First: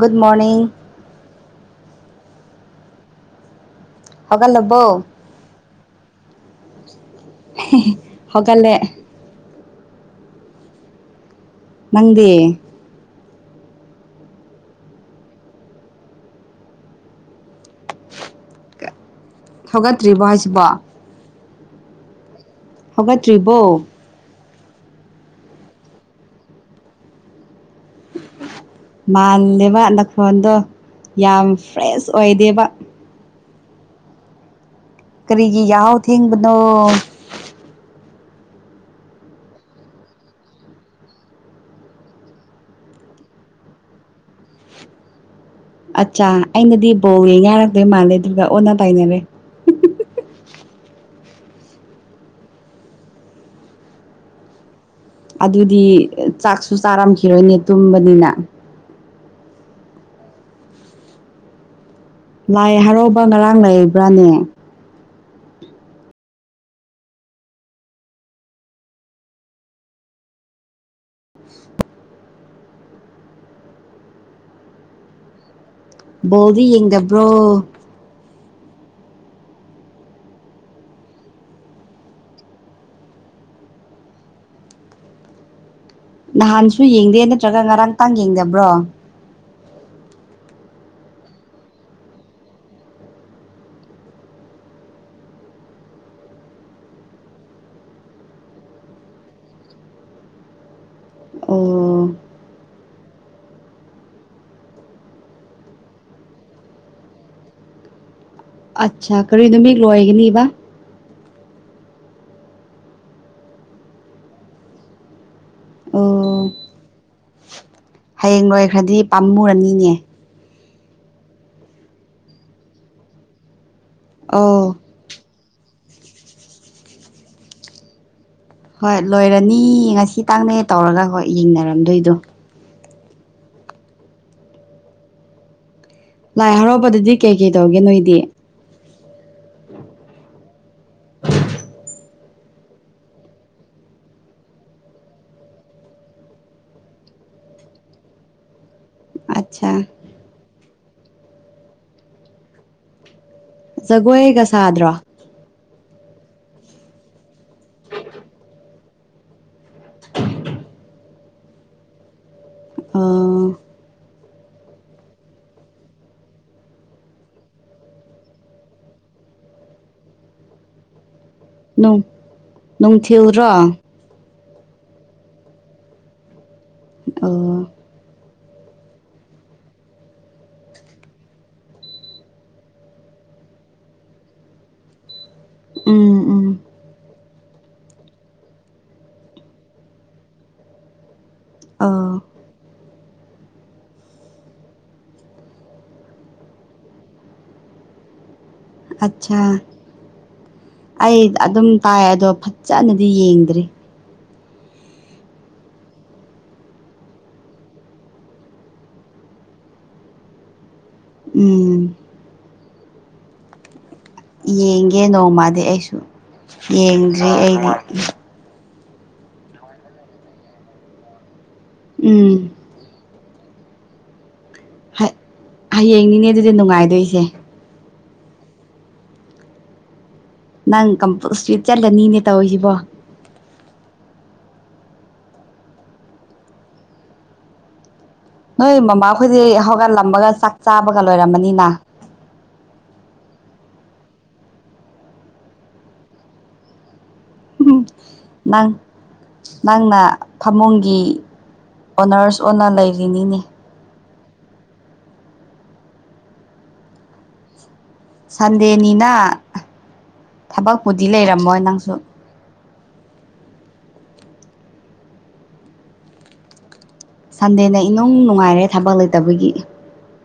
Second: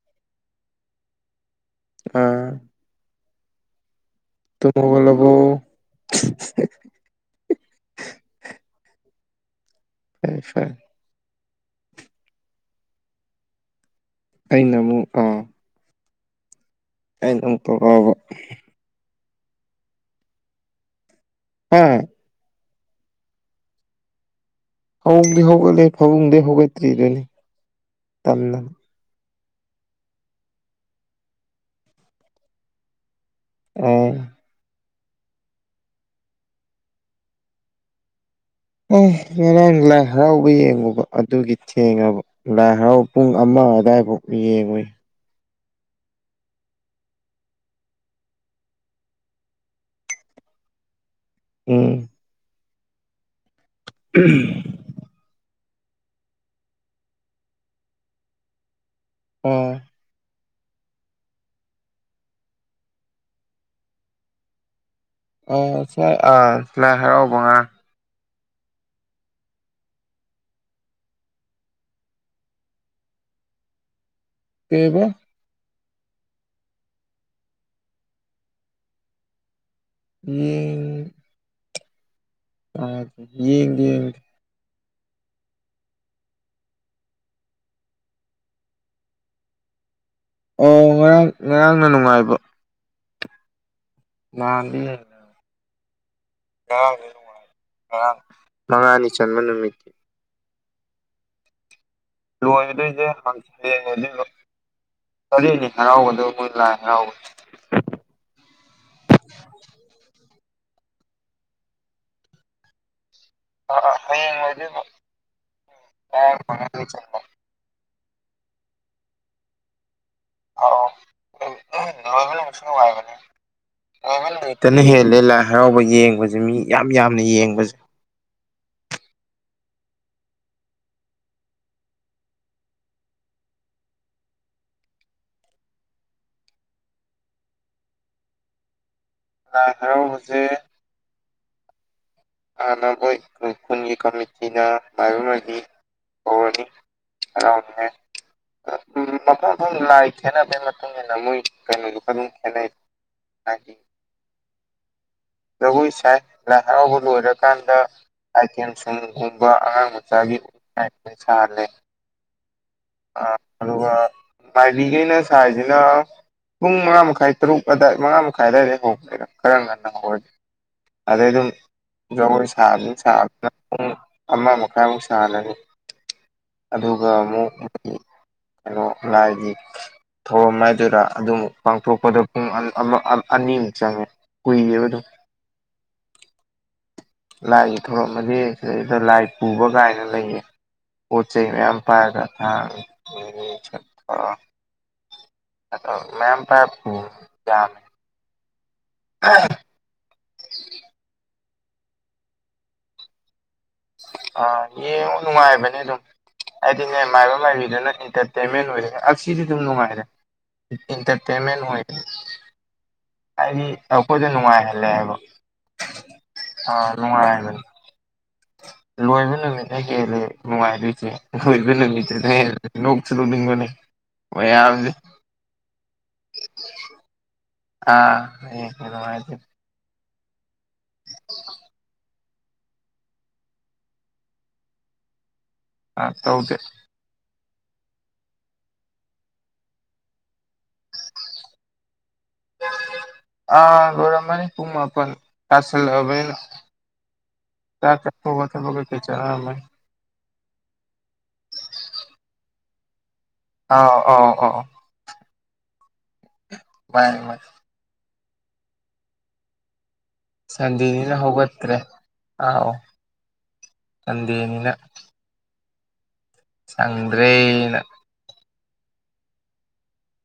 good morning ꯑꯥ ꯇꯃꯒ ꯍꯧꯒꯠꯂꯕꯣ ꯂꯕꯨꯣ ꯁꯀꯦ ꯐ ꯐꯦ ꯅꯪꯗꯦ ꯑꯩꯅ ꯑꯃꯨꯛ ꯑꯦ ꯅꯝ ꯇꯕ ꯊꯧꯒꯠꯇ꯭ꯔꯤꯕꯣ ꯍꯥꯏꯁꯤꯕ ꯍꯝ ꯍꯧꯒꯠꯇ꯭ꯔꯤꯕꯣ ꯍꯧꯣꯡꯗꯤ ꯍꯧꯒꯠꯂꯤ ꯐꯃꯨꯡꯗꯒꯤꯩ ꯍꯧꯒꯠꯇ꯭ꯔꯤꯗꯨꯅꯤ ꯇꯅ ꯃꯥꯂꯦꯕ ꯅꯐꯣꯟꯗꯣ ꯌꯥꯝ ꯐ꯭ꯔꯦꯁ ꯑꯣꯏꯗꯦꯕ ꯑ ꯀꯔꯤꯒꯤ ꯌꯥꯎ ꯊꯦꯡꯤꯡꯅꯣ ꯑ ꯉꯔꯥꯡ ꯂꯥꯏ ꯍꯔꯥꯎꯕ ꯌꯦꯡꯉꯨꯕ ꯑꯗꯨꯒꯤ ꯊꯦꯡꯉꯕ ꯂꯥꯏ ꯍꯔꯥꯎꯕ ꯄꯨꯡ ꯑꯃ ꯑ ꯑꯗ ꯍꯥꯏ ꯌꯦꯡꯉꯨꯣꯏ ꯑꯠꯆꯥ ꯑꯩꯅꯗꯤ ꯕꯣ ꯌꯦ ꯉꯥꯏꯔꯛꯇꯣꯏ ꯃꯥꯜꯂꯦ ꯑꯗꯨꯒ ꯑꯣꯟꯅ ꯇꯥꯏꯅꯔꯦ ꯎꯝ ꯀ ꯑꯗꯨꯗꯤ ꯆꯥꯛꯁꯨ ꯆꯥꯔꯝꯈꯤꯔꯣꯏꯅꯦ ꯇꯨꯝꯕꯅꯤꯅ ꯑꯣ ꯂꯥꯏ ꯍꯔꯥꯎꯕ ꯉꯔꯥꯡ ꯂꯩꯕ꯭ꯔꯥꯅꯦ ꯑ ꯁꯤ ꯑꯥ ꯂꯥꯏ ꯍꯥꯏꯔꯛꯑꯣ ꯉꯥ [unintelligible] ꯀꯕ ꯣꯕꯤ ꯌꯦꯉꯕ꯭ꯔꯣ ꯏ ꯑ ꯌꯦꯡ ꯌꯦ ꯅꯍꯥꯟꯁꯨ ꯌꯦꯡꯗꯦ ꯅꯠꯇ꯭ꯔꯒ ꯉꯔꯥꯡ ꯇꯥꯡ ꯌꯦꯡꯗꯕ꯭ꯔꯣ ꯑꯣ ꯉꯔꯥꯡ ꯉꯔꯥꯡꯅ ꯅꯨꯡꯉꯥꯏꯕ ꯃꯥ ꯃꯉꯅꯤ ꯆꯟ ꯃꯅ ꯃ ꯑꯣ ꯂꯣꯏꯗꯣꯏꯁꯦ ꯍꯪꯁꯂꯦꯅꯦ ꯑꯗꯨ ꯆꯔꯅꯤ ꯍꯔꯥꯎꯒꯗꯕ ꯃꯣꯏ ꯂꯥꯛꯑ ꯍꯔꯥꯎꯒ ꯑꯆꯥ ꯀꯔꯤ ꯅꯨꯃꯤ ꯂꯣꯏꯒꯅꯤꯕ ꯑ ꯍꯌꯦꯡ ꯑꯣꯏꯗꯤ ꯑꯣ ꯍꯌꯦꯡ ꯂꯣꯏꯈ꯭ꯔꯗꯤ ꯄꯥꯝꯃꯨꯔꯅꯤꯅꯦ ꯑ ꯂꯣꯏꯕ ꯉꯁꯅ ꯋꯥꯥꯏ ꯃ ꯑꯧ ꯂꯣꯏ ꯍꯦ ꯂꯤꯂꯥꯏ ꯍꯔꯥꯎꯕ ꯌꯦꯡꯕꯁꯦ ꯃꯤ ꯌꯥꯝ ꯌꯥꯝꯅ ꯌꯦꯡꯕꯁꯦ ꯍꯣꯏ ꯂꯣꯏꯔꯅꯤ ꯉꯁꯤ ꯇꯥꯡꯅꯦ ꯇꯧꯔꯒ ꯍꯣꯏ ꯌꯦꯡꯅꯔꯝꯗꯣꯏꯗꯣ ꯂꯥꯏ ꯍꯔꯥꯎꯕꯗꯗꯤ ꯀꯩ ꯀꯩ ꯇꯧꯒꯦ ꯅꯣꯏꯗꯤ ꯍꯔꯥꯎ ꯍꯧꯁꯦ ꯍꯥꯟꯅ ꯃꯣꯏ ꯈꯨꯟꯒꯤ ꯀꯃꯤꯇꯤꯅ ꯃꯥꯏꯕꯅ [unintelligible] ꯎꯝ ꯃꯐꯝ ꯑꯠꯆꯥ ꯃꯐꯝꯗ ꯂꯥꯏ ꯈꯦꯠꯅꯕꯩ ꯃꯇꯨꯡ ꯏꯟꯅ ꯃꯣꯏ ꯀꯩꯅꯣꯗꯨ ꯈ ꯑꯗꯨꯝ ꯈꯦꯠꯅꯩ ꯖꯒꯣꯏꯣꯏꯒꯁꯗ꯭ꯔꯣ ꯆꯥꯏ ꯂꯍꯥꯛ ꯂꯣꯏꯔꯀꯥꯟꯗ ꯑꯥꯏꯇꯦꯝ ꯁꯒꯨꯝꯕ ꯑꯉꯥꯡ ꯃꯆꯥꯒꯤꯋꯥꯏꯠ ꯁꯥꯍꯜꯂꯦ ꯑ ꯑꯣ ꯑꯗꯨꯒ ꯃꯥꯏꯕꯤꯈꯩꯅ ꯁꯥꯏꯁꯤꯅ ꯄꯨꯡ ꯃꯉꯥ ꯃꯈꯥꯏ ꯇꯔꯨꯛ ꯑꯋꯥꯏ ꯃꯉꯥ ꯃꯈꯥꯏ ꯑꯗꯨꯋꯥꯏꯗ ꯍꯧꯈꯦꯔ ꯈꯔ ꯉꯟꯅ ꯍꯧꯔꯒꯦ ꯑꯗꯩ ꯑꯗꯨꯝ ꯅꯨꯡ ꯖꯒꯣꯏ ꯁꯥꯕ ꯅꯨꯡꯊꯤꯜꯗ꯭ꯔꯣ ꯁꯥꯕꯅꯤꯅ ꯄꯨꯡ ꯑꯣ ꯑꯃ ꯃꯈꯥꯏꯃꯨꯛ ꯆꯥꯂꯅꯤ ꯑꯗꯨꯒ ꯑꯃꯨꯛ ꯍꯜꯂꯣ ꯂꯖꯤ ꯊꯧꯔꯝ ꯍꯥꯏꯗꯨꯗ ꯑꯗꯨꯝ ꯄꯥꯡꯊꯣꯛꯄꯗ ꯄꯨꯡ ꯑꯅꯤꯃꯨꯛ ꯆꯪꯉꯦ ꯍꯣꯏꯦꯕꯗ ꯎꯝ ꯎꯝ ꯂꯥꯏꯒꯤ ꯊꯣꯔꯛꯃꯗꯤ ꯁꯤꯗꯩꯗ ꯂꯥꯏ ꯄꯨꯕ ꯀꯥꯏꯅ ꯂꯩꯌꯦ ꯄꯣꯠ ꯆꯩ ꯃꯌꯥꯝ ꯑꯣ ꯄꯥꯏꯔꯒ ꯊꯥꯡ ꯆꯠꯄ [unintelligible] ꯑꯠ ꯑꯩ ꯑꯗꯨꯝ ꯇꯥꯏ ꯑꯗꯣ ꯐꯖꯅꯗꯤ ꯌꯦꯡꯗ꯭ꯔꯤ ꯑ ꯌꯦ ꯅꯨꯡꯉꯥꯏꯕꯅꯦ ꯑꯗꯨꯝ ꯍꯥꯏꯗꯤꯅꯦ ꯃꯥꯏꯕ ꯃꯥꯏꯕꯤꯗꯨꯅ ꯑꯦꯟꯇꯔꯇꯦꯟꯃꯦꯟ ꯑꯣꯏꯔꯦ ꯁꯤꯗꯤ ꯑꯗꯨꯝ ꯅꯨꯡꯉꯥꯏꯔꯦ ꯏꯟꯇꯔꯇꯦꯟꯃꯦꯟ ꯎꯝ ꯑꯣꯏꯔ ꯍꯥꯏꯗꯤ ꯑꯩꯈꯣꯏꯗ ꯅꯨꯡꯉꯥꯏ ꯍꯥꯏ ꯌꯦꯡꯒꯦ ꯅꯣꯡꯃꯗꯤ ꯑꯩꯁꯨ ꯑꯥ ꯌꯦꯡꯗ꯭ꯔꯤ ꯅꯨꯡꯉꯥꯏꯕꯅꯤ ꯑꯩꯗꯤ ꯂꯣꯏꯕ ꯅꯨꯃꯤꯠꯅ ꯍꯦꯜꯂꯦ ꯅꯨꯡꯉꯥꯏꯔꯣꯏꯁꯦ ꯂꯣꯏꯕ ꯅꯨꯃꯤꯠꯇꯅ ꯎꯝ ꯍꯦꯜꯂꯦ [unintelligible] ꯅꯤꯅꯦ ꯑꯗꯨꯗꯤ ꯅꯨꯡꯉꯥꯏꯗꯣꯏꯁꯦ ꯑꯥ ꯍ ꯑꯗꯨꯅꯨꯡꯉꯦ ꯅꯪ ꯀꯝꯄ ꯏꯁꯇ꯭ꯤꯠ ꯆꯠꯂꯅꯤꯅꯦ ꯇꯧꯔꯤꯁꯤꯕꯣ ꯑ ꯇꯧꯗꯦ ꯅꯣꯏ ꯃꯃꯥꯈꯣꯏꯗꯤ ꯍꯧꯒꯠꯂꯝꯃꯒ ꯆꯥꯛ ꯆꯥꯕꯒ ꯂꯣꯏꯔꯝꯃꯅꯤꯅ ꯑꯃꯥ ꯝꯕꯅꯤ ꯄꯨꯡꯃꯄ ꯀꯥꯁꯂꯕꯅ ꯆ ꯆꯄ ꯅꯪ ꯋꯥꯒ ꯀꯩ ꯆꯔ ꯅꯪꯅ ꯐꯃꯨꯡꯒꯤ ꯑꯣꯅꯔꯁ ꯑꯣ ꯑꯣꯏꯅ ꯂꯩꯔꯤꯅꯤꯅꯦ ꯑꯥꯎ ꯑ ꯑꯣ ꯏ ꯃꯥꯥꯏ ꯁꯟꯗꯦꯅꯤꯅ ꯊꯕꯛꯄꯨꯗꯤ ꯁꯟꯗꯦꯅꯤꯅ ꯂꯩꯔꯝꯃꯣꯏ ꯍꯧꯒꯠꯇ꯭ꯔꯦ ꯅꯪꯁꯨ ꯑꯥꯎ ꯆꯗꯦꯅꯤꯅ ꯁꯟꯗꯦꯗ ꯏꯅꯨꯡ ꯅꯨꯡꯉꯥꯏꯔꯦ ꯊꯕꯛ ꯂꯩꯇꯕꯒꯤ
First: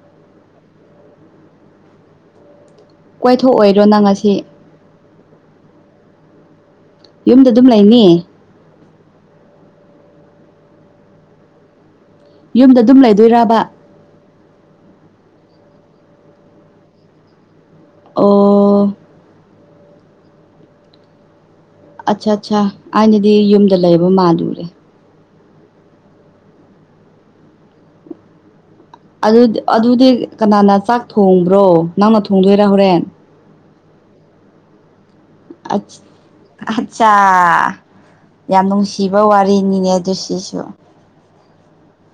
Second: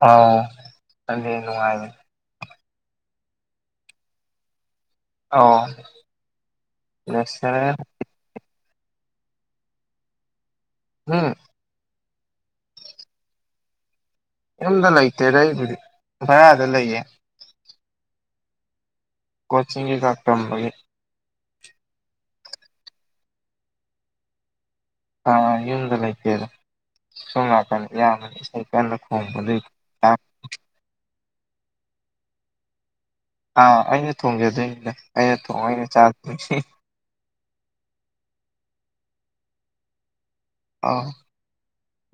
ꯑꯥꯎꯗ ꯅꯨꯡꯉꯥꯏ ꯀꯏꯊꯣꯛꯑꯣꯏꯔꯣ ꯅꯪ ꯑꯁꯤ ꯑ ꯌꯨꯝꯗ ꯑꯗꯨꯝ ꯂꯩꯅꯤꯌꯦ ꯑꯥ ꯌꯨꯝꯗ ꯑꯗꯨꯝ ꯂꯩꯗꯣꯏꯔꯕ ꯌꯨꯝꯗ ꯂꯩꯇꯦ ꯂꯩꯕꯨꯗꯤ ꯚꯔꯥꯗ ꯂꯩꯌꯦ ꯑꯣ ꯀꯣꯆꯤꯡꯦ ꯀꯇꯝꯕꯗꯤ ꯑꯠꯆꯥ ꯑꯠꯆꯥ ꯑꯩꯅꯗꯤ ꯌꯨꯝꯗ ꯂꯩꯕ ꯃꯥꯜꯂꯨꯔꯦ ꯑꯥ ꯌꯨꯝꯗ ꯂꯩꯇꯦꯗ ꯁꯣꯝ ꯂꯥꯛꯀꯅꯤ ꯌꯥꯃꯅꯤ ꯏꯁꯩ ꯀꯟꯅ ꯑꯗꯨ ꯈꯣꯡꯕꯗꯨꯒꯤ ꯑꯗꯨꯗꯤ ꯆꯥꯛ ꯀꯅꯥꯅ ꯆꯥꯛ ꯊꯣꯡꯕ꯭ꯔꯣ ꯅꯪꯅ ꯊꯣꯡꯗꯣꯏꯔꯥ ꯍꯣꯔꯦꯟ ꯑꯥ ꯑꯩꯅ ꯊꯣꯡꯒꯦꯗꯣꯏꯅꯤꯅꯦ ꯑꯆꯥ ꯌꯥꯝꯁꯤ ꯕ ꯋꯥꯔꯤꯔꯤꯅꯤꯅꯦꯗꯨꯣꯁꯤꯁ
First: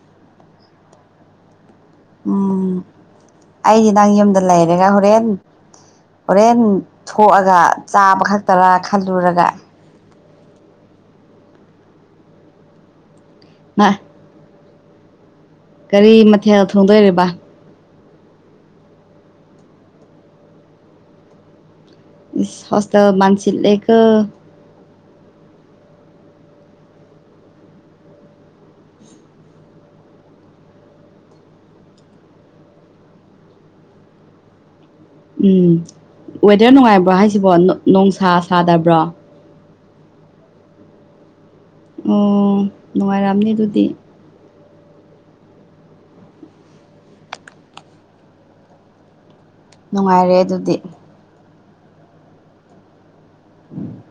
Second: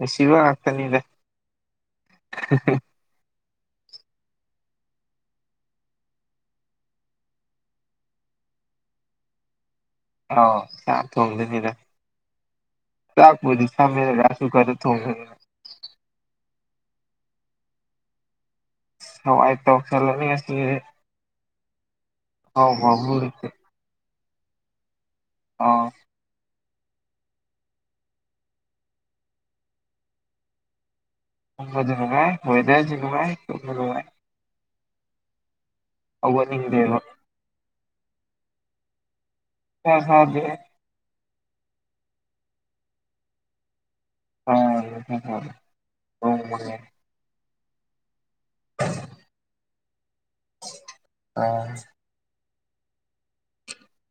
ꯑ ꯁꯤꯕ ꯉꯥꯛꯇꯅꯤꯗꯦ ꯎꯝ ꯑꯩꯗꯤ ꯅꯪ ꯌꯨꯝꯗ ꯂꯩꯔꯦꯒ ꯍꯣꯔꯦꯟ ꯍꯣꯔꯦꯟ ꯊꯣꯛꯑꯒ ꯆꯥꯕ ꯈꯛꯇꯔꯥ ꯈꯜꯂꯨꯔꯒ ꯑꯥꯎ ꯆꯥꯛ ꯊꯣꯡꯗꯅꯤꯅ ꯃꯥ ꯆꯥꯛꯄꯗꯤꯃꯦꯒꯁꯨ ꯈꯔ ꯇꯨꯡ ꯀꯔꯤ ꯃꯊꯦꯜ ꯊꯣꯡꯗꯣꯏꯔꯤꯕ ꯁꯋꯥꯏ ꯇ ꯆꯂꯅꯤ ꯍꯋꯥꯁ ꯃꯆꯦ ꯂ ꯀ ꯑꯥ ꯥꯏ ꯍꯣꯏꯗꯕꯥꯥꯏ ꯎꯝ ꯋꯦꯗꯔ ꯍꯧꯒꯠꯅꯤꯡꯗꯦꯕ ꯅꯨꯡꯉꯥꯏꯕ꯭ꯔꯣ ꯍꯥꯏꯁꯤꯕꯣ ꯅꯣꯡꯁꯥ ꯁꯥꯗꯕ꯭ꯔꯣ ꯍ ꯁꯥꯗ ꯑꯣ ꯅꯨꯡꯉꯥꯏꯔꯑꯝꯅꯤ ꯑꯗꯨꯗꯤ ꯍ ꯍ ꯅꯨꯡꯉꯥꯏꯔꯦ ꯑꯗꯨꯗꯤ ꯑꯁ ꯎꯝ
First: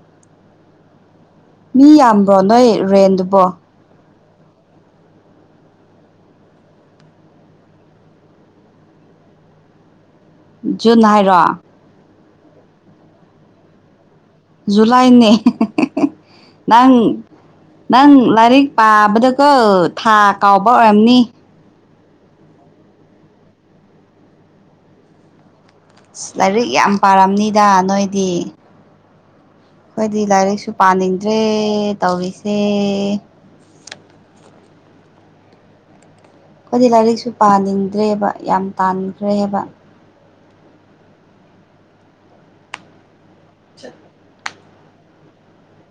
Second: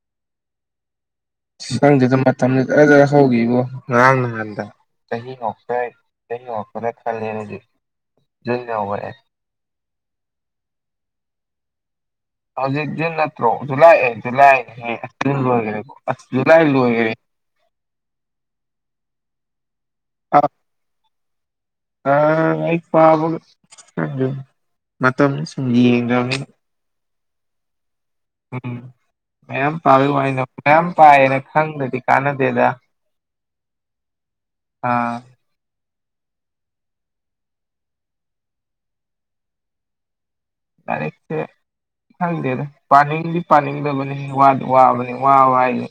ꯁꯪꯗꯨꯗ ꯃꯇꯝꯗꯨ ꯅꯣꯏ ꯔꯦꯟꯗꯨꯕꯣ ꯍꯧꯈꯤꯕꯣ ꯉꯔꯥꯡ ꯅꯨ ꯆꯍꯤ ꯆꯍꯤ ꯉꯄ꯭ꯔ ꯈꯜꯂꯦ ꯑꯗꯨ ꯣꯏꯗꯕ ꯄꯔꯦ ꯖꯨꯟ ꯍꯥꯏꯔꯣ ꯍꯧꯖꯤꯛ ꯖꯨꯟ ꯅꯠꯇ꯭ꯔꯣ ꯖꯨꯂꯥꯏ ꯖꯨꯂꯥꯏꯖꯟ ꯖꯨꯂꯥꯏꯅꯦ ꯑꯣꯏꯈꯦꯀꯣ ꯂꯗꯥꯥꯏꯜ ꯂ ꯑꯣꯏꯦꯔ ꯅꯪ ꯅꯪ ꯂꯥꯏꯔꯤꯛ ꯄꯥꯕꯗꯒ ꯊꯥ ꯀꯥꯎꯕ ꯑꯣꯏꯔꯝꯅꯤ ꯑ ꯑꯩ ꯄꯥꯕ ꯃ ꯂꯥꯏꯔꯤꯛ ꯌꯥꯝ ꯄꯥꯔꯝꯅꯤꯗ ꯅꯣꯏꯗꯤ ꯎꯝ ꯃꯌꯥꯝ ꯄꯥꯋ ꯑꯩꯈꯣꯏꯗꯤ ꯋꯥꯏꯅ ꯂꯥꯏꯔꯤꯛꯁꯨ ꯃꯌꯥꯝ ꯄꯥꯏꯌꯦꯅ ꯄꯥꯅꯤꯡꯗ꯭ꯔꯦ ꯈꯪꯗꯗꯤ ꯇꯧꯔꯤꯁꯦ ꯀꯥꯟꯅꯗꯦꯗ ꯑꯥ ꯑꯩꯈꯣꯏꯗꯤ ꯂꯥꯏꯔꯤꯛꯁꯨ ꯄꯥꯅꯤꯡꯗ꯭ꯔꯦꯕ ꯌꯥꯝ ꯇꯥꯟꯈ꯭ꯔꯦꯕ ꯂꯥꯏꯔꯤꯛꯁꯦ ꯈꯪꯗꯦꯗ ꯄꯥꯅꯤꯡꯗꯤ ꯄꯥꯅꯤꯡꯗꯕꯅꯤ ꯋꯥ ꯋꯥꯕꯅꯤ ꯋꯥꯕ ꯍꯥꯏꯗꯨ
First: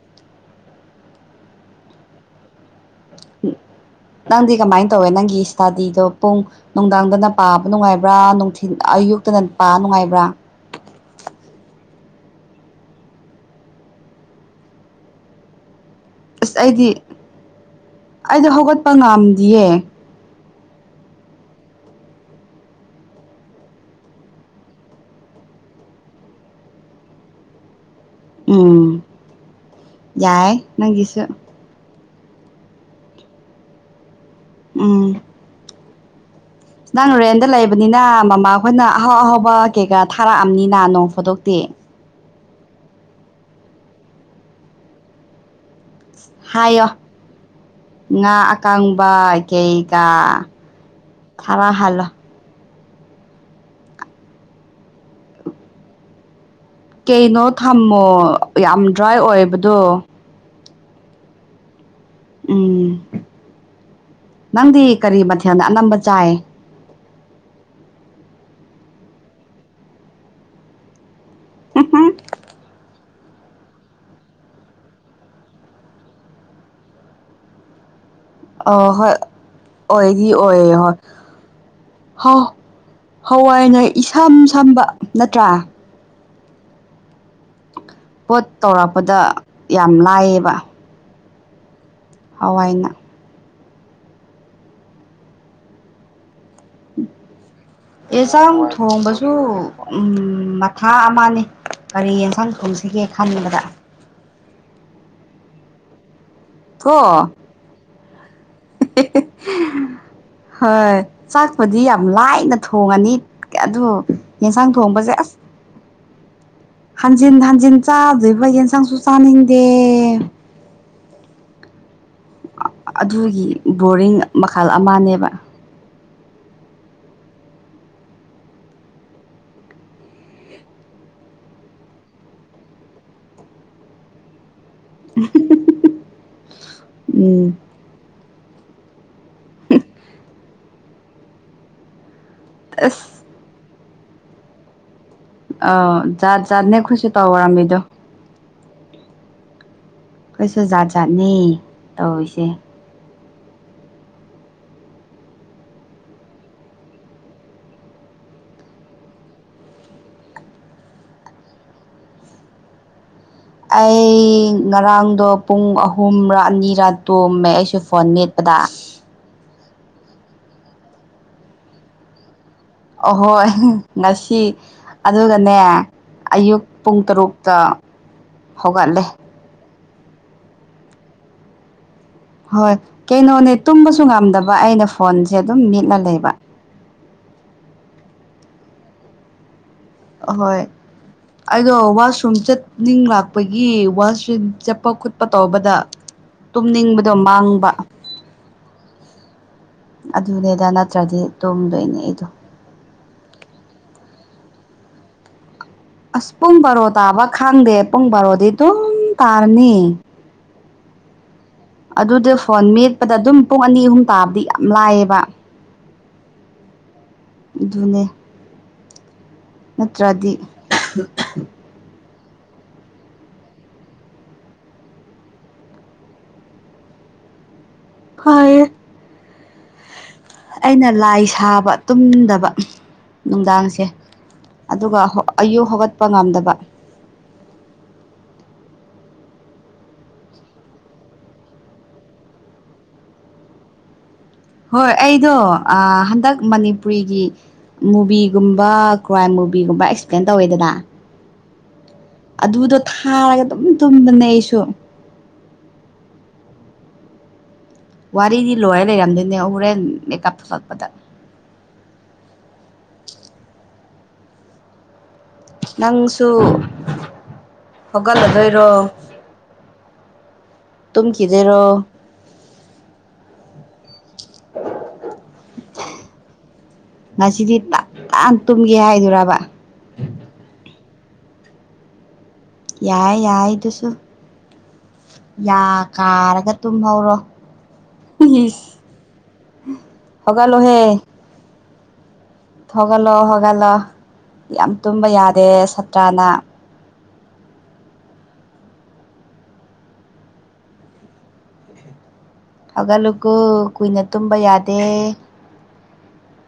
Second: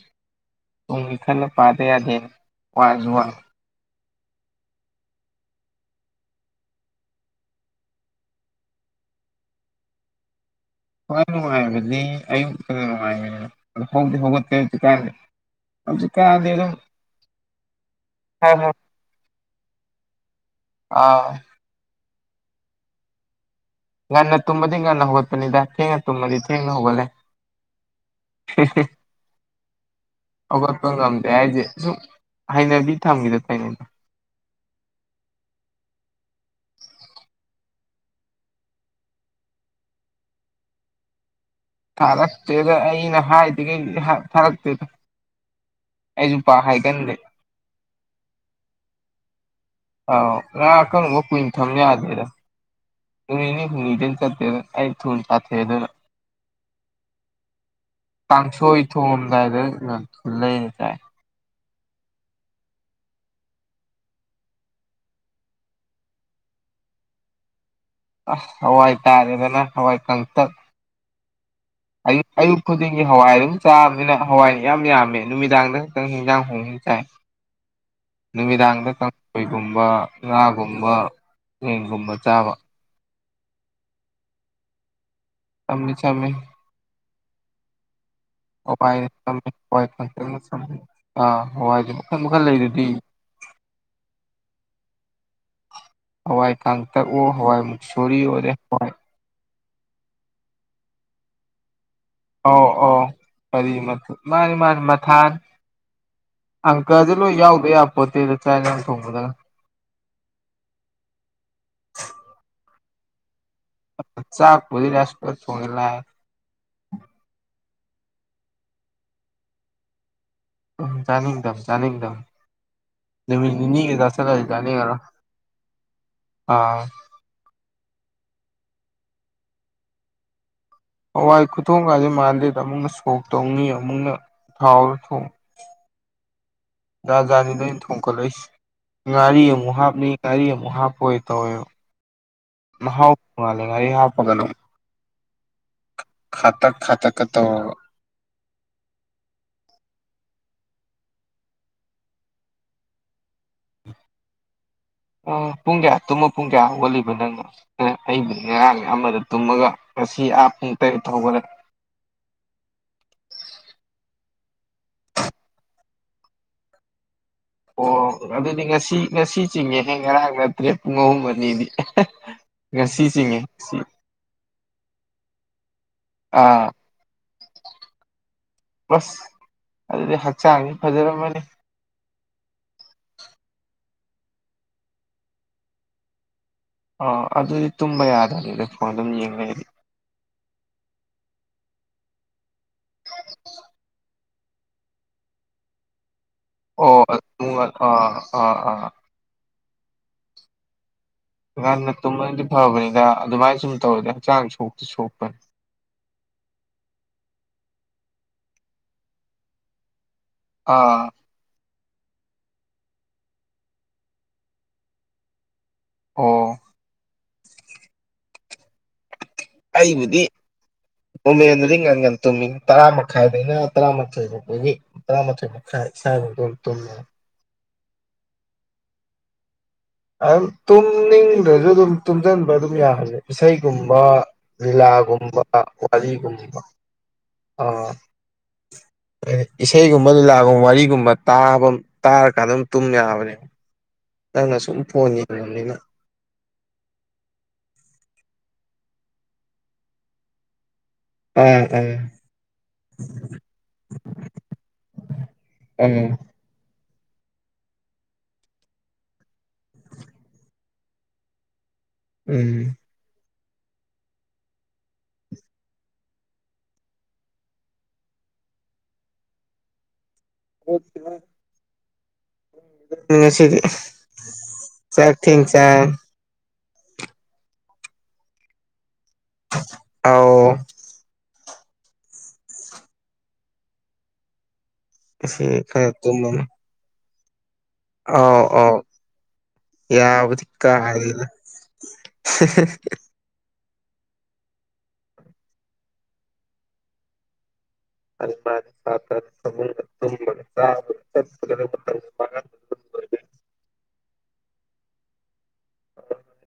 ꯇꯨꯡꯒꯤ ꯈꯜꯂ ꯄꯥꯗ ꯌꯥꯗꯦꯅ ꯄꯖ ꯋꯥ ꯅꯪꯗꯤ ꯀꯃꯥꯏꯅ ꯇꯧꯋꯦ ꯅꯪꯒꯤ ꯏꯁꯇꯥꯗꯤꯗꯣ ꯄꯨꯡ ꯅꯨꯡꯗꯥꯡꯗꯅ ꯄꯥꯕ ꯅꯨꯡꯉꯥꯏꯕ꯭ꯔꯥ ꯅꯨꯡꯊꯤ ꯑꯌꯨꯛꯇꯅ ꯄꯥ ꯅꯨꯡꯉꯥꯏꯕ꯭ꯔꯥ ꯍꯣꯏ ꯅꯨꯡꯉꯥꯏꯕꯗꯤ ꯑꯌꯨꯛꯇ ꯅꯨꯡꯉꯥꯏꯕꯅꯤꯅ ꯑ ꯍꯧꯗꯤꯤ ꯍꯧꯒꯠꯇꯀꯦ ꯍꯧꯖꯤꯛ ꯀꯥꯏꯗ ꯑꯁ ꯑꯩꯗꯤ ꯑꯩꯗꯣ ꯈꯔ ꯈꯔ ꯍꯧꯒꯠꯄ ꯉꯝꯗꯤꯌꯦ ꯑꯥ ꯉꯟꯅ ꯇꯨꯝꯃꯗꯤ ꯉꯟꯅ ꯍꯧꯒꯠꯄꯅꯤꯗ ꯊꯦꯡꯅ ꯇꯨꯝꯃꯗꯤ ꯊꯦꯡꯅ ꯍꯧꯒꯠꯂꯦ ꯎꯝ ꯌꯥꯏ ꯑꯈꯄ ꯉꯝ ꯅꯪꯒꯤꯁꯨ ꯇ ꯍꯥꯏꯖꯦ ꯁ ꯍꯥꯏꯅꯕꯤ ꯊꯝꯈꯤꯗ ꯇꯥꯏꯅꯗ ꯎꯝ ꯅꯪ ꯅꯣꯔꯦꯟꯗ ꯂꯩꯕꯅꯤꯅ ꯃꯃꯥ ꯑꯩꯈꯣꯏꯅ ꯑꯍꯥꯎ ꯑꯍꯥꯎꯕ ꯀꯩꯀꯥ ꯊꯥꯔꯛꯑꯕꯅꯤꯅ ꯅꯣꯡ ꯐꯨꯗꯣꯛꯇꯦ ꯊꯥꯔꯛꯇꯦꯗ ꯑꯩꯅ ꯍꯥꯏꯗꯉꯩ ꯊꯥꯔꯛꯇꯦꯗ ꯍꯥꯏꯌꯣ ꯉꯥ ꯑꯀꯪꯕ ꯑꯥꯎ ꯀꯩꯀꯥ ꯉ ꯀꯔꯝꯕ ꯀꯨꯏꯅ ꯊꯝꯅꯤ ꯊꯥꯔꯛꯍꯜꯂꯣ ꯌꯥꯗꯦꯗ ꯅꯨꯃꯤꯅꯤ ꯍꯨꯝꯅꯤꯖꯦꯟ ꯆ ꯑꯩ ꯊꯨ ꯇꯥꯊꯦꯗꯅ ꯀꯩꯅꯣ ꯊꯝꯃꯣ ꯀꯥꯡꯥꯡꯁꯣꯏ ꯌꯥꯝ ꯗ꯭ꯔꯥꯏ ꯊꯣꯡꯑꯝꯗꯥꯏꯗ ꯉ ꯑꯣꯏꯕꯗꯣ ꯂꯩꯅ ꯆꯥꯏ ꯎꯝ ꯅꯪꯗꯤ ꯀꯔꯤ ꯃꯊꯦꯜꯅ ꯑꯅꯝꯕ ꯆꯥꯏ ꯑꯁ ꯍꯋꯥꯏ ꯇꯥꯔꯦꯗꯅ ꯍꯋꯥꯏ ꯀꯪꯊꯛ ꯑꯌ ꯑꯌꯨꯕ ꯈꯣꯗꯤ ꯑꯩꯒꯤ ꯍꯋꯥꯏ ꯑꯗꯨꯝ ꯆꯥꯕꯅꯤꯅ ꯍꯋꯥꯏꯅꯤ ꯌꯥꯝ ꯌꯥꯝꯃꯦ ꯅꯨꯃꯤꯗꯥꯡꯗ ꯈꯛꯇꯪ ꯍꯟꯖꯥꯡ ꯍꯣꯡ ꯆꯥꯏ ꯅꯨꯃꯤꯗꯥꯡꯗ ꯑꯣ ꯍꯣꯏ ꯀꯥꯡꯈꯣꯏꯒꯨꯝꯕ ꯑꯣꯏꯗꯤ ꯑꯣꯏꯌꯦ ꯉꯥꯒꯨꯝꯕ ꯍꯣꯏ ꯌꯦꯡꯒꯨꯝꯕ ꯆꯥꯕ ꯍꯋꯥꯏꯅꯥꯏ ꯏꯁꯝ ꯁꯝꯕ ꯅꯠꯇ꯭ꯔꯥ ꯑꯝꯅꯤ ꯆꯃꯦ ꯄꯣꯠ ꯍꯋꯥꯏꯅ ꯇꯧꯔꯛꯄꯗ ꯆꯝꯃꯤ ꯍꯋꯥꯏ ꯌꯥꯝ ꯀꯪꯇꯛꯅ ꯂꯥꯏꯌꯦꯕ ꯆꯝꯃꯤ ꯑꯥ ꯍꯋꯥꯏꯁꯦ ꯃꯈꯜ ꯃꯈꯜ ꯂꯩꯗꯨꯗꯤ ꯍꯋꯥꯏꯅ ꯍꯋꯥꯏ ꯀꯥꯡꯇꯛꯑꯣ ꯍꯋꯥꯏ ꯃꯨꯛꯁꯣꯔꯤ ꯑꯦ ꯑꯣꯏꯔꯦ ꯆꯥꯛ ꯍꯋꯥꯏ ꯊꯣꯡꯕꯁꯨ ꯎ ꯃꯊꯥ ꯑꯃꯅꯤꯅꯦ ꯀꯔꯤ ꯌꯦꯟꯁꯥꯡ ꯑꯧ ꯑꯧ ꯊꯣꯡꯁꯤꯒꯦ ꯈꯟꯕꯗ ꯀꯔꯤ ꯃꯊꯦꯜ ꯃꯥꯅꯤ ꯃꯥꯅꯤ ꯃꯊꯥꯟ ꯑꯪꯀꯁ ꯀꯣ ꯂꯣꯏ ꯌꯥꯎꯗ ꯌꯥꯕ ꯄꯣꯠꯇ ꯍꯣꯏ ꯆꯥꯛꯄꯗꯤ ꯌꯥꯝ ꯂꯥꯏꯅ ꯊꯣꯡꯉꯅꯤ ꯑꯗꯨ ꯌꯦꯟꯁꯥꯡ ꯆꯥꯛꯄꯨꯗꯤ ꯊꯣꯡꯕꯁꯦ ꯔꯥꯏꯁ ꯀꯨꯀꯔ ꯑꯁ ꯊꯣꯡꯉꯦ ꯂꯥꯛꯑꯦ ꯍꯟꯖꯤꯟ ꯍꯟꯖꯤꯟ ꯆꯥꯗꯣꯏꯕ ꯌꯦꯟꯁꯪꯁꯨ ꯆꯥꯅꯤꯡꯗꯦ ꯎ ꯆꯥꯅꯤꯡꯗꯝ ꯆꯥꯅꯤꯡꯗꯝ ꯑꯗꯨꯒꯤ ꯃꯤꯅꯤꯒ ꯕꯣꯔꯤꯡ ꯃꯈꯜ ꯇꯁꯂꯅꯤꯉꯔꯣ ꯑꯃꯅꯦꯕ ꯑꯥ ꯍꯋꯥꯏ ꯈꯨꯊꯣꯡ ꯀꯥꯁꯦ ꯃꯥꯟꯗꯦ ꯑꯃꯨꯛ ꯁꯣꯛ ꯇꯧꯉꯤ ꯑꯃꯨꯛꯅ ꯊꯥꯎ ꯎꯝ ꯊꯣꯡꯖꯅꯤ ꯂꯩ ꯊꯣꯡꯈꯜ ꯂꯩ ꯁꯤ ꯉꯥꯔꯤꯌꯦ ꯃ ꯍꯥꯥꯞ ꯅ ꯀꯥꯔꯤ ꯃꯨ ꯍꯥꯥꯞ ꯑꯣꯏꯣꯏ ꯇ ꯑꯁ ꯍꯥꯎꯉꯦꯉꯔꯤ ꯍꯥꯥꯎꯞꯄꯒꯅꯨ ꯑ ꯖꯥꯠ ꯖꯥꯠꯅꯦꯈꯣꯏꯁꯨ ꯈꯥꯇꯛꯀ ꯇꯧ ꯇꯧꯔꯒ ꯋꯥꯔꯝꯃꯤꯗꯣ ꯀꯩꯁꯨ ꯖꯥꯠ ꯖꯥꯠꯅꯤ ꯇꯧꯔꯤꯁꯦ ꯑ ꯄꯨꯡ ꯀꯌꯥ ꯇꯨꯝꯃ ꯄꯨꯡ ꯀꯌꯥ ꯍꯧꯒꯠꯂꯤꯕ ꯅꯪꯅ ꯑꯩꯕꯨꯗꯤ ꯉꯔꯥꯡ ꯑꯃꯗ ꯇꯨꯝꯃꯒ ꯁꯤ ꯑꯇꯦꯒꯦ ꯑꯩ ꯉꯔꯥꯡꯗꯣ ꯄꯨꯡ ꯑꯍꯨꯝ ꯑꯅꯤꯔꯥ ꯇꯣꯝꯃꯦ ꯑꯩꯁꯨ ꯐꯣꯟ ꯃꯦꯠꯄꯗ ꯆꯤꯡꯉꯦꯍ ꯉꯔꯥꯡ ꯅꯠꯇ꯭ꯔꯦ ꯄꯨꯡ ꯑꯍꯨꯝ ꯑꯅꯤꯗꯤ ꯉꯁꯤ ꯆꯤꯡꯉꯦ ꯑꯍꯣꯏ ꯉꯁꯤ ꯉꯁꯤ ꯑꯗꯨꯒꯅꯦ ꯑꯌꯨꯛ ꯄꯨꯡ ꯇꯔꯨꯛꯇ ꯁ ꯍꯧꯒꯠꯂꯦ ꯑꯗꯨꯗꯤ ꯍꯛꯆꯥꯡꯁ ꯐꯖꯔꯝꯃꯅꯤ ꯍꯣꯏ ꯀꯩꯅꯣꯅꯦ ꯇꯨꯝꯕꯁꯨ ꯉꯝꯗꯕ ꯑꯩꯅ ꯐꯣꯟꯁꯦ ꯑꯗꯨꯝ ꯃꯤꯠꯂ ꯂꯩꯕ ꯑ ꯑꯗꯨꯗꯤ ꯇꯨꯝꯕ ꯌꯥꯗ꯭ꯔꯅꯤꯗ ꯐꯣꯟ ꯑꯗꯨꯝ ꯌꯦꯡꯉꯒꯗꯤ ꯑꯍꯣꯏ ꯑꯗꯣ ꯋꯥꯁꯔꯨꯝ ꯆꯠꯅꯤꯡꯂꯥꯛꯄꯒꯤ ꯋꯥꯁ ꯟ ꯆꯠꯄ ꯈꯣꯠꯄ ꯇꯧꯕꯗ ꯑꯣ ꯇꯨꯝꯅꯤꯡꯕꯗꯣ ꯑ ꯃꯥꯡꯕ ꯑꯥ ꯑꯥ ꯑꯗꯨꯅꯦꯗꯅ ꯑꯗꯨꯀꯥꯟꯅ ꯇꯨꯝꯕꯗꯤ ꯐꯕꯅꯤꯗ ꯑꯗꯨꯃꯥꯏꯅ ꯁꯨꯝ ꯇꯧꯔꯗꯤ ꯍꯛꯆꯥꯡ ꯁꯣꯛꯇ ꯁꯣꯛꯄꯅꯤ ꯑꯁ ꯄꯨꯡ ꯕꯥꯔꯣ ꯇꯥꯕ ꯈꯪꯗꯦ ꯄꯨꯡ ꯕꯥꯔꯣꯗꯤ ꯑꯗꯨꯝ ꯇꯥꯔꯅꯤ ꯑꯥ ꯑꯗꯨꯗꯤ ꯐꯣꯟ ꯃꯦꯠꯄꯗ ꯑꯗꯨꯝ ꯄꯨꯡ ꯑꯅꯤ ꯑꯍꯨꯝ ꯇꯥꯕꯗꯤ ꯌꯥꯝ ꯂꯥꯏꯑꯕ ꯑꯣ ꯅꯦ ꯑꯩꯕꯨꯗꯤ ꯎꯃꯦꯟꯗꯗꯤ ꯉꯪꯒ ꯇꯨꯃꯤꯡ ꯇꯔꯥ ꯃꯈꯥꯏꯗꯩꯅ ꯇꯔꯥꯃꯥꯊꯣꯏ ꯐꯥꯎꯕꯒꯤ ꯇꯔꯥꯃꯥꯊꯣꯏ ꯃꯈꯥꯏ ꯏꯁꯥꯕꯗꯣ ꯇꯨꯝꯃꯦꯦ ꯍꯣꯏ ꯑꯗꯨ ꯇꯨꯝꯅꯤꯡꯗꯁꯨ ꯑꯗꯨꯝ ꯇꯨꯝꯁꯤꯟꯕ ꯇꯨꯝꯗꯕ ꯑꯗꯨꯝ ꯌꯥꯍꯂꯦ ꯅꯨꯡꯗꯥꯡꯁꯦ ꯏꯁꯩꯒꯨꯝꯕ ꯑꯗꯨꯒ ꯂꯤꯂꯥꯒꯨꯝꯕ ꯑꯌꯨꯛ ꯍꯧꯒꯠꯄ ꯉꯝꯗꯕ ꯋꯥꯔꯤꯒꯨꯝꯕ ꯑ ꯏꯁꯩꯒꯨꯝꯕ ꯂꯤꯂꯥꯒꯨꯝꯕ ꯋꯥꯔꯤꯒꯨꯝꯕ ꯇꯥꯕ ꯇꯥꯔꯀꯥꯟꯗ ꯑꯗꯨꯝ ꯇꯨꯝ ꯌꯥꯕꯅꯦꯕ ꯅꯪꯅ ꯁꯨꯝ ꯍꯣꯏ ꯐꯣꯟ ꯑꯩꯗꯣ ꯌꯦꯡꯉꯕꯅꯤꯅ ꯍꯟꯗꯛ ꯃꯅꯤꯄꯨꯔꯤꯒꯤ ꯃꯨꯚꯤꯒꯨꯝꯕ ꯀ꯭ꯔꯥꯏꯝ ꯃꯨꯚꯤꯒꯨꯝꯕ ꯑꯦꯛꯁꯄ꯭ꯂꯦꯟ ꯇꯧꯋꯦꯗꯅ ꯑꯥ ꯑꯥ ꯑꯗꯨꯗꯣ ꯊꯥꯔꯒ ꯑꯗꯨꯝ ꯇꯨꯝꯗꯅꯦ ꯑꯩꯁꯨ ꯎꯝ ꯋꯥꯔꯤꯗꯤ ꯂꯣꯏꯔ ꯂꯩꯔꯝꯗꯣꯏꯅꯦ ꯍꯣꯔꯦꯟ ꯃꯦꯀꯞ ꯊꯣꯛꯂꯛꯄꯗ ꯎꯝ ꯅꯪꯁꯨ ꯍꯧꯒꯠꯂꯗꯣꯏꯔꯣ ꯇꯨꯝꯈꯤꯗꯣꯏꯔꯣ ꯁꯤꯗꯤ ꯆꯥꯛ ꯊꯦꯡ ꯆꯥꯏ ꯉꯁꯤꯗꯤ ꯇ ꯇꯥꯟ ꯇꯨꯝꯒꯦ ꯍꯥꯏꯗ ꯑ ꯌꯥꯏ ꯌꯥꯏ ꯑꯗꯨꯁꯨ ꯉꯁꯤ ꯌꯥ ꯀꯥꯔꯒ ꯇꯨꯝꯍꯧꯔꯣ ꯑꯣ ꯑꯣ ꯌꯥꯕꯗꯤ ꯀ ꯍꯒꯠꯂꯣ ꯍꯣꯒꯠꯂꯣ ꯌꯥꯝ ꯇꯨꯝꯕ ꯌꯥꯗꯦ ꯁꯥꯇ꯭ꯔꯥꯅ [unintelligible] ꯂꯣꯏꯔꯦ ꯍꯧꯒꯜꯂꯨꯀꯨ ꯀꯨꯏꯅ ꯇꯨꯝꯕ ꯌꯥꯗꯦ ꯑꯣ